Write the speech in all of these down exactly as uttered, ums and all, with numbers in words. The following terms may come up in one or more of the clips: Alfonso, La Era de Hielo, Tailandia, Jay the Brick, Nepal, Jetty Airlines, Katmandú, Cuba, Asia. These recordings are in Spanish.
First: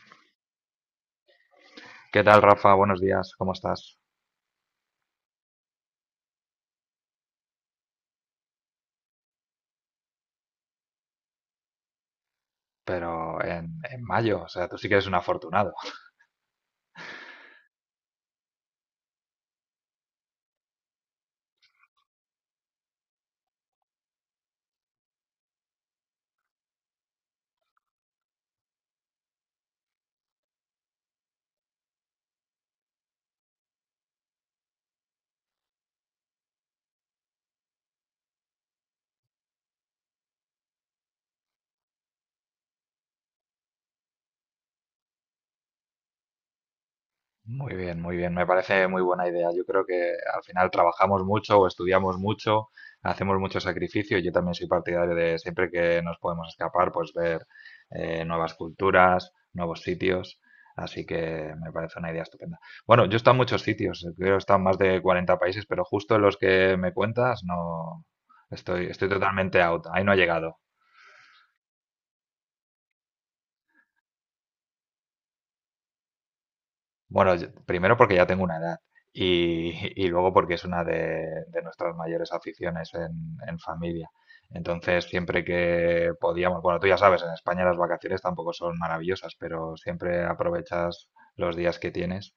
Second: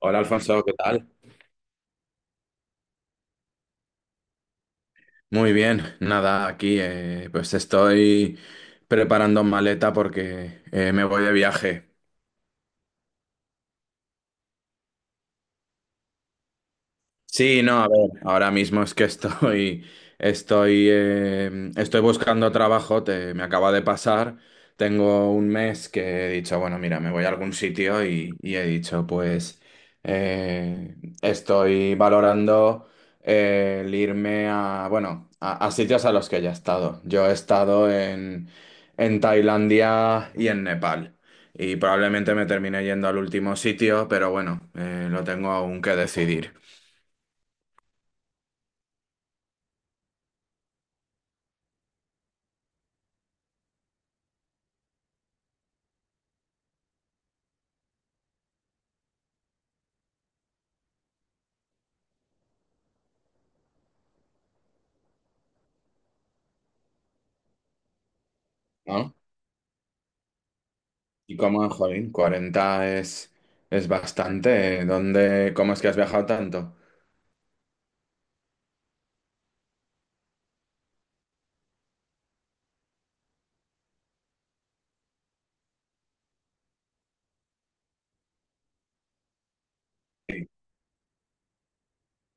Hola Alfonso, ¿qué tal? ¿Qué tal, Rafa? Buenos días, ¿cómo estás? Muy bien, nada, aquí eh, pues estoy preparando maleta porque eh, me voy de viaje. Pero en, en mayo, o sea, tú sí que eres un afortunado. Sí, no, a ver, ahora mismo es que estoy, estoy, eh, estoy buscando trabajo, te- me acaba de pasar, tengo un mes que he dicho, bueno, mira, me voy a algún sitio y, y he dicho, pues eh, estoy valorando eh, el irme a, bueno, a, a sitios a los que ya he estado. Yo he estado en, en Tailandia y en Nepal. Y probablemente me termine yendo al último sitio, pero bueno, eh, lo tengo aún que decidir. Muy bien, muy bien, me parece muy buena idea. Yo creo que al final trabajamos mucho o estudiamos mucho, hacemos mucho sacrificio. Yo también soy partidario de siempre que nos podemos escapar, pues ver eh, nuevas culturas, nuevos sitios. Así que me parece una idea estupenda. Bueno, yo he estado en muchos sitios, eh, creo que he estado en más de cuarenta países, pero justo en los que me cuentas, no estoy, estoy ¿No? totalmente out. Ahí no he llegado. Y cómo, jolín, cuarenta es, es bastante, ¿eh? ¿Dónde, cómo es que has viajado tanto? Bueno, yo- primero porque ya tengo una edad y, y luego porque es una de, de nuestras mayores aficiones en, en familia. Entonces, siempre que podíamos, bueno, tú ya sabes, en España las vacaciones tampoco son maravillosas, pero siempre aprovechas los días que tienes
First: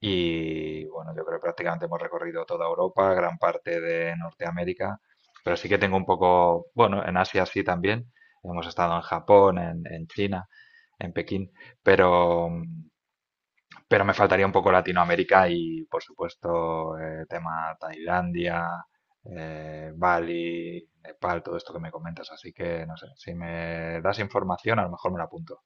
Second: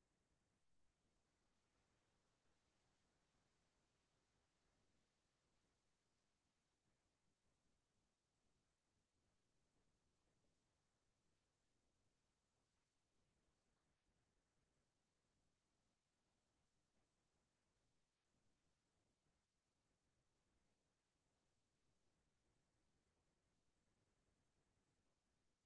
y bueno, yo creo que prácticamente hemos recorrido toda Europa, gran parte de Norteamérica, pero sí que tengo un poco, bueno, en Asia sí también. Hemos estado en Japón, en, en China, en Pekín, pero, mm, pero me faltaría un poco Latinoamérica y, por supuesto, eh, tema Tailandia, eh, Bali, Nepal, todo esto que me comentas. Así que, no sé, si me das información, a lo mejor me la apunto.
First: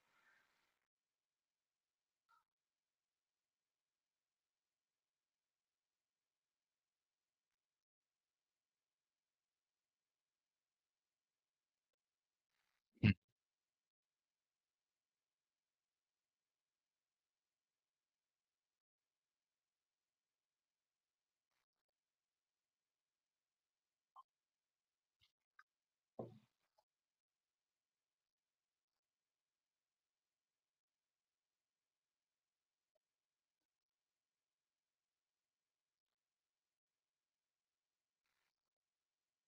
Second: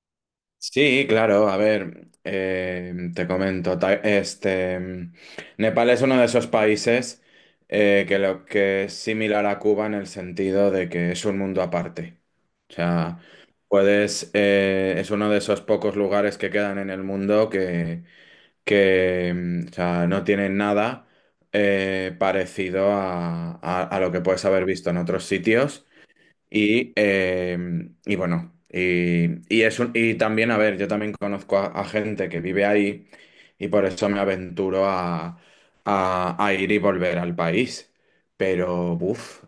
Sí, claro, a ver, eh, te comento, ta- este, mm, Nepal es uno de esos países eh, que lo que es similar a Cuba en el sentido de que es un mundo aparte. O sea, puedes, eh, es uno de esos pocos lugares que quedan en el mundo que mm, o sea, no tienen nada eh, parecido a, a- a lo que puedes haber visto en otros sitios. Y, eh, y bueno, y, y es un... y también, a ver, yo también conozco a, a gente que vive ahí y por eso me aventuro a, a- a ir y volver al país. Pero, uff,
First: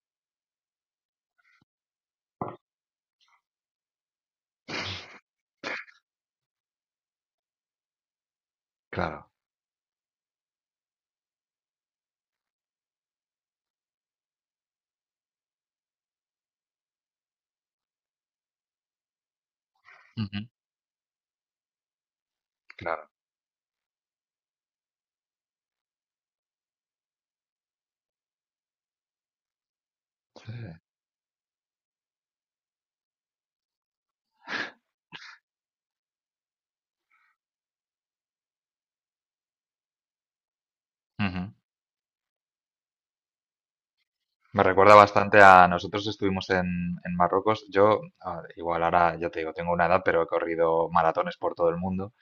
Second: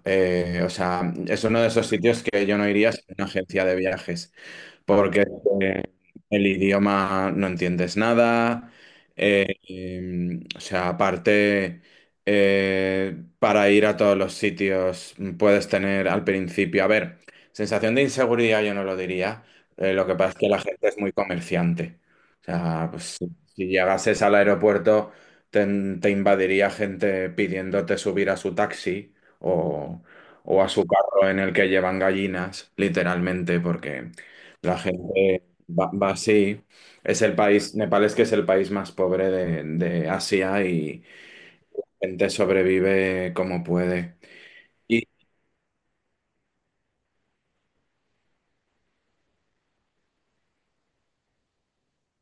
o sea, es uno de esos sitios que yo no iría sin una agencia de viajes porque eh, el idioma no entiendes nada. Claro, eh, em, O sea, aparte, eh, para ir a todos los sitios puedes tener al principio, a ver, sensación de inseguridad yo no lo diría. Eh, lo que pasa es ujú, que la gente es muy comerciante. O sea, pues claro. si, si llegases al aeropuerto, te, te invadiría gente pidiéndote subir a su taxi o Sí, o a sí. su carro en el que llevan gallinas, literalmente, porque la gente va, va así. Es el país, Nepal es que es el país más pobre de, de Asia y Ujú. gente sobrevive como puede. Me recuerda Y, bastante a nosotros estuvimos en, en Marruecos. Yo, ah, igual ahora ya te digo, tengo una edad, pero he corrido maratones por todo el mundo.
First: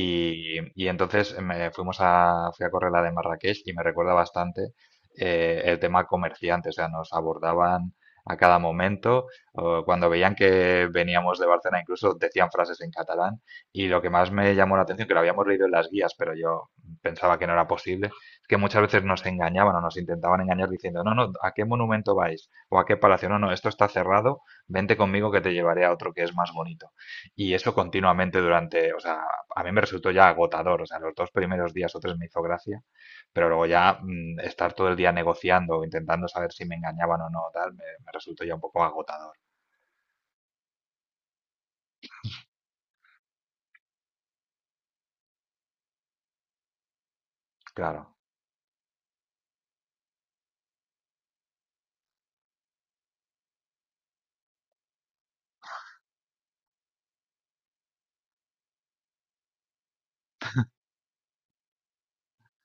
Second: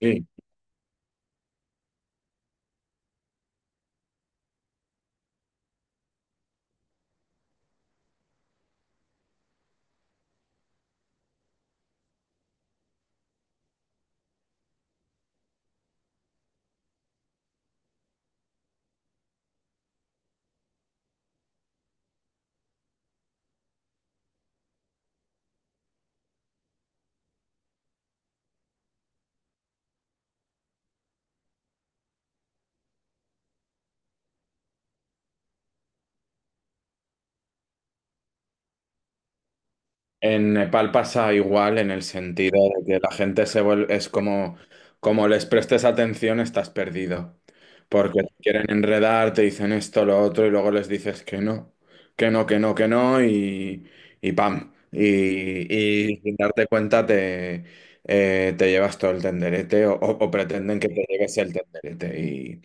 y y entonces eh, me fuimos a, fui a correr la de Marrakech y me recuerda bastante eh, el tema comerciante. O sea, nos abordaban a cada momento. O cuando veían que veníamos de Barcelona, incluso decían frases en catalán. Y lo que más me llamó la atención, que lo habíamos leído en las guías, pero yo pensaba que no era posible, que muchas veces nos engañaban o nos intentaban engañar diciendo, no, no, ¿a qué monumento vais? O ¿a qué palacio? No, no, esto está cerrado, vente conmigo que te llevaré a otro que es más bonito. Y eso continuamente durante, o sea, a mí me resultó ya agotador, o sea, los dos primeros días o tres me hizo gracia, pero luego ya mm, estar todo el día negociando, intentando saber si me engañaban o no, tal, me, me resultó ya un poco agotador, en Nepal pasa igual en el sentido de que la gente se vuelve, es como, como les prestes atención, estás perdido. claro. Porque te quieren enredar, te dicen esto, lo otro, y luego les dices que no, que no, que no, que no, y, y pam. Y, y sin darte cuenta te, eh, te llevas todo el tenderete o, o- o pretenden que te lleves el tenderete. Y,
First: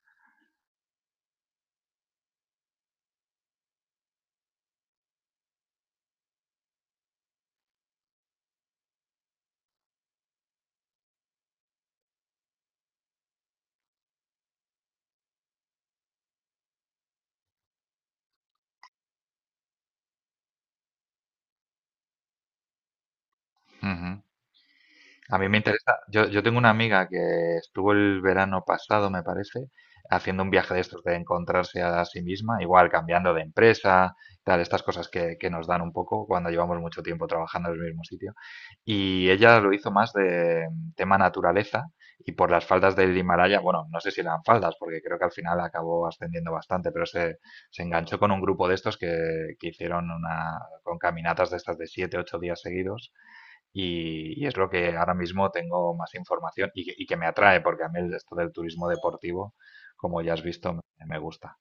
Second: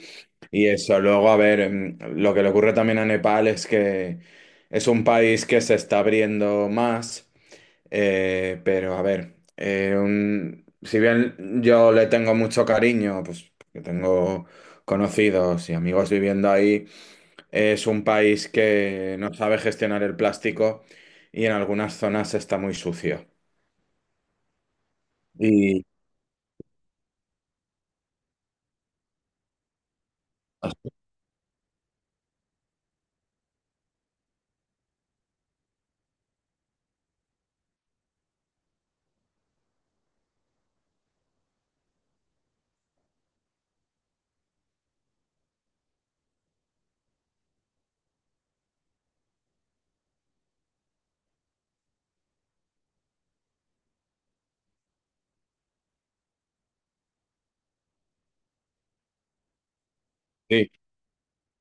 y eso, luego, a ver, em, lo que le ocurre también a Nepal es que es un país que se está abriendo más. Eh, pero a ver, eh, un- si bien yo le tengo mucho cariño, pues que tengo conocidos y amigos viviendo ahí, es un país que no sabe gestionar el plástico y en algunas zonas está muy sucio. Ujú. A mí me Y interesa. Yo, yo tengo una amiga que estuvo el verano pasado, me parece, haciendo un viaje de estos de encontrarse a sí misma, igual cambiando de empresa, tal, estas cosas que, que nos dan un poco cuando llevamos mucho tiempo trabajando en el mismo sitio. Y ella lo hizo más de mm, tema naturaleza y por las faldas del Himalaya, bueno, no sé si eran faldas, porque creo que al final acabó ascendiendo bastante, pero se, se enganchó con un grupo de estos que, que hicieron una, con caminatas de estas de siete, ocho días seguidos y, y es lo que ahora mismo tengo más información y que, y que me atrae, porque a mí el- esto del turismo deportivo, como ya has sí, visto, me, me gusta.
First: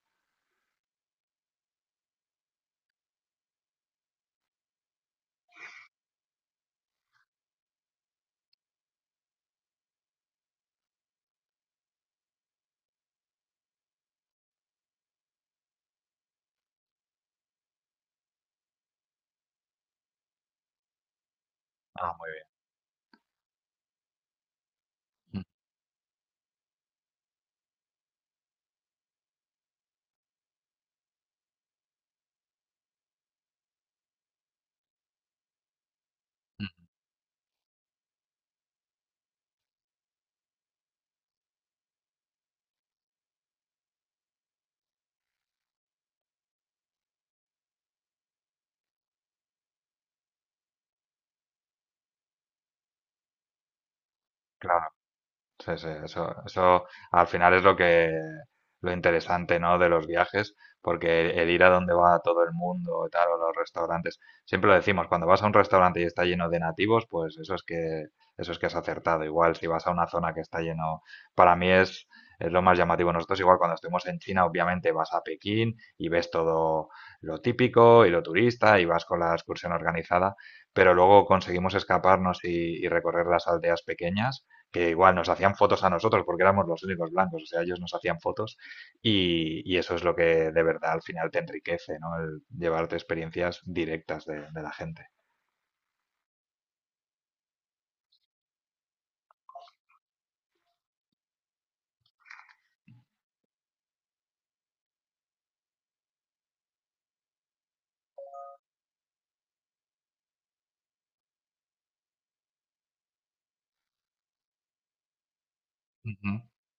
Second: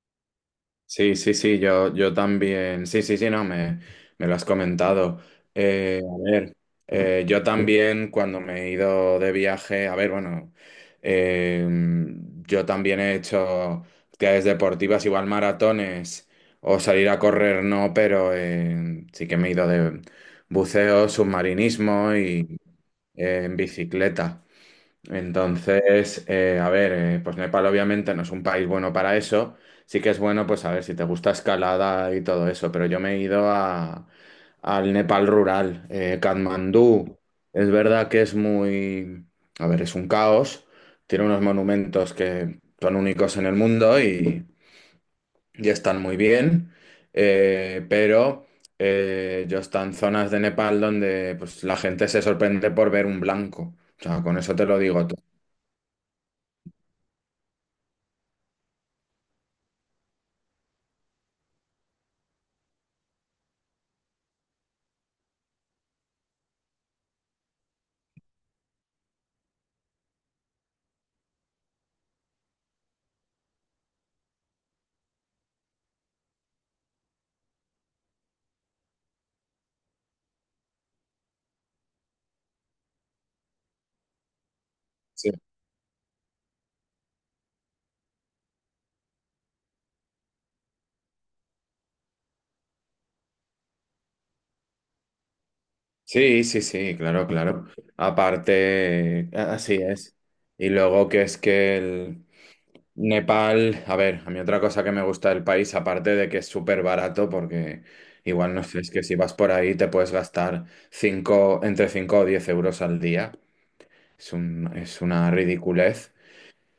sí, sí, sí, yo, yo también. Sí, sí, sí, no, me, me lo has comentado. Eh, a ver, eh, yo también cuando me he ido de viaje, a ver, bueno, eh, yo también he hecho actividades deportivas, igual maratones o salir a correr, no, pero eh, sí que me he ido de buceo, Ah, submarinismo muy bien. y eh, en bicicleta. Mm, Entonces, eh, a ver, eh, pues Nepal obviamente no es un país bueno para eso. Sí que es bueno, pues a ver, si te gusta escalada y todo eso, pero yo me he ido a, al Nepal rural. Eh, mm. Katmandú, es verdad que es muy, a ver, es un caos. Tiene unos monumentos que son únicos en el mundo y, y están muy bien. Eh, pero eh, yo estoy en zonas de Nepal donde pues, la gente se sorprende por ver un blanco. O sea, con eso te lo Claro. digo todo. Sí, sí, eso, eso al final es lo que lo interesante, ¿no? De los viajes, porque el ir a donde va todo el mundo y tal, o los restaurantes, siempre lo decimos, cuando vas a un restaurante y está lleno de nativos, pues eso es que eso es que has acertado. Igual si vas a una zona que está lleno, para mí es es lo más llamativo. Nosotros igual cuando estemos en China, obviamente vas a Pekín y ves todo lo típico y lo turista y vas con la excursión organizada, pero luego conseguimos escaparnos y, y recorrer las aldeas pequeñas que igual nos Sí. hacían fotos a nosotros porque éramos los únicos blancos, o sea, ellos nos hacían fotos y, y eso es lo que de verdad al final te enriquece, ¿no? El llevarte experiencias directas de, de la gente. Sí, sí, sí, claro, claro. Aparte, a- así es. Y luego que es que el Nepal, a ver, a mí otra cosa que me gusta del país, aparte de que es súper barato, porque igual no sé, es que si vas por ahí te puedes gastar cinco, entre cinco o diez euros al día. Es un, es una ridiculez. Ujú,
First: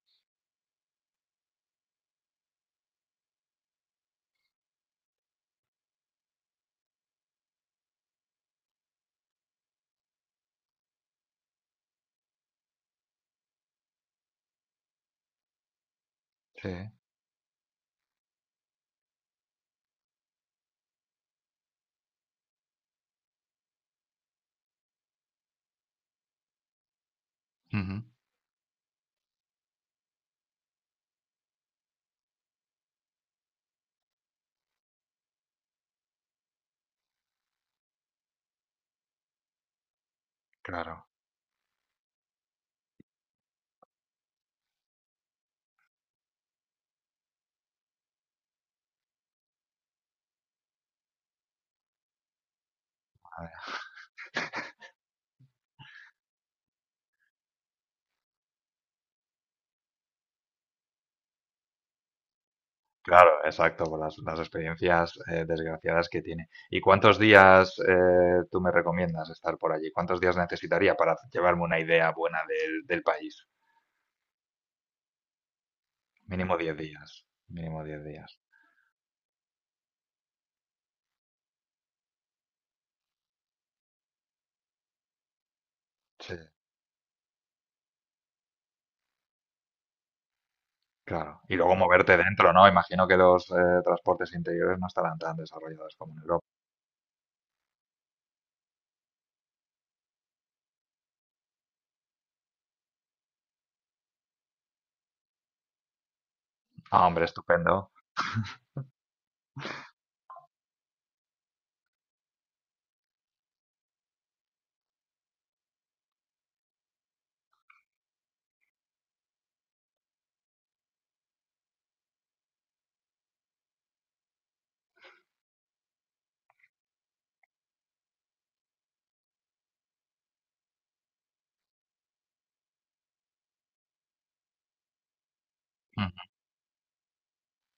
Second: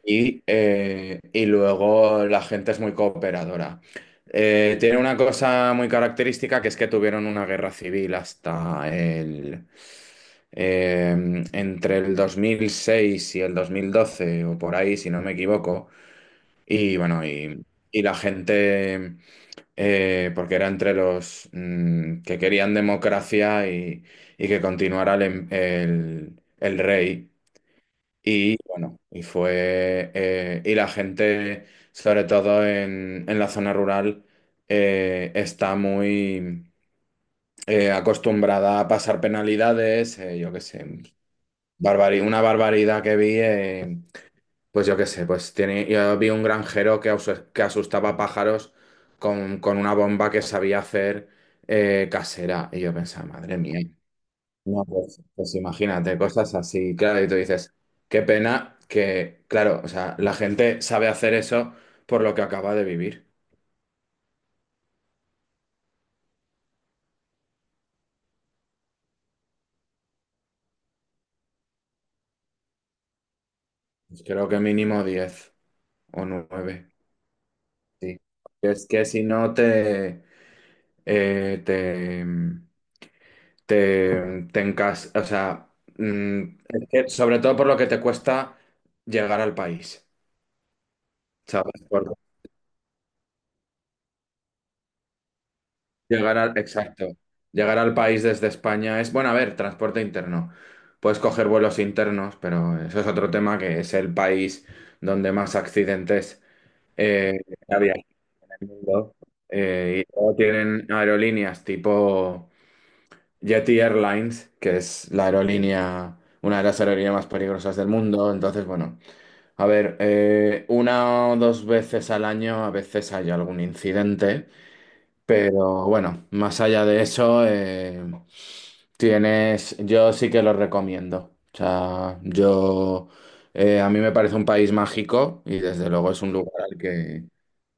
Y, eh, y luego la gente es muy cooperadora. Eh, tiene una cosa muy característica que es que tuvieron una guerra civil hasta el... eh, entre el dos mil seis y el dos mil doce o por ahí, si no me equivoco. sí, Y bueno, y, y la gente, eh, porque era entre los mm, que querían democracia y, y que continuara el, em- el el rey. ujú, Y bueno, y fue. Eh, y la gente, sobre todo en, en la zona rural, eh, está muy eh, acostumbrada a pasar penalidades, eh, yo qué sé, claro. barbari- una barbaridad que vi, eh, pues yo qué sé, pues tiene, yo vi un granjero que, asu- que asustaba pájaros con, con una bomba que sabía hacer eh, casera. Y yo pensaba, A ver, madre mía. No, pues, pues imagínate, cosas así, claro, y tú dices, qué pena que, claro, o sea, la gente sabe hacer eso por lo que acaba de vivir. claro, exacto, por las, las experiencias eh, desgraciadas que tiene. ¿Y cuántos días eh, tú me recomiendas estar por allí? ¿Cuántos días necesitaría para llevarme una idea buena del, del país? Pues creo que mínimo diez o Mínimo diez nueve, días, mínimo diez sí. días. Es que si no te, eh, te, te, te encas, o sea, Sí. mm, es que sobre todo por lo que te cuesta llegar al país, Claro. Y luego ¿sabes? moverte dentro, ¿no? Imagino que los eh, transportes interiores no estarán tan desarrollados como en Llegar Europa. al, exacto. Llegar al país desde España es, bueno, a ver, transporte interno. Puedes coger vuelos internos, pero eso es otro tema que es el país donde más accidentes Ah, hombre, eh, estupendo. había en el mundo. Eh, y luego tienen aerolíneas tipo Jetty Airlines, que es la aerolínea, una de las aerolíneas más peligrosas del mundo. Entonces, bueno, a ver, eh, una o dos veces al año a veces hay algún incidente. Pero bueno, más allá de eso, eh, tienes, yo sí que lo recomiendo. O sea, yo, eh, a mí me parece un país mágico y desde Mm. luego es un lugar al que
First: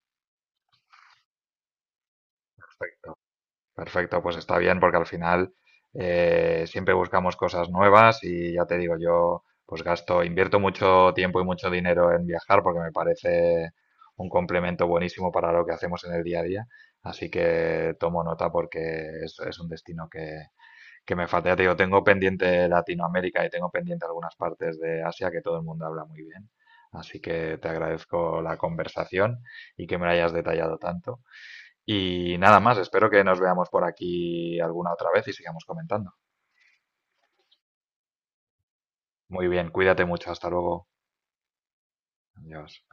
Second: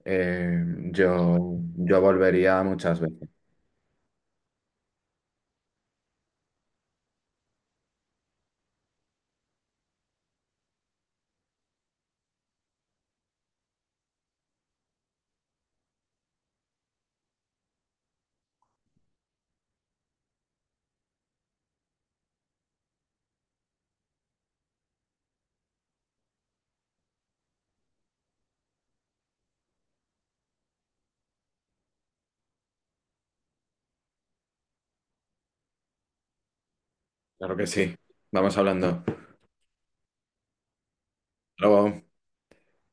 eh, yo, yo volvería muchas Perfecto. veces. Perfecto, pues está bien porque al final eh, siempre buscamos cosas nuevas y ya te digo, yo pues gasto, invierto mucho tiempo y mucho dinero en viajar porque me parece un complemento buenísimo para lo que hacemos en el día a día. Así que tomo nota porque es, es un destino que, que me falta, ya te digo, tengo pendiente Latinoamérica y tengo pendiente algunas partes de Asia que todo el mundo habla muy bien. Así que te agradezco la conversación y que me la hayas detallado tanto. Y nada más, espero que nos veamos por aquí alguna otra vez y sigamos comentando. Claro que sí. Vamos hablando. Hasta Muy bien, cuídate mucho, hasta luego. luego. Adiós.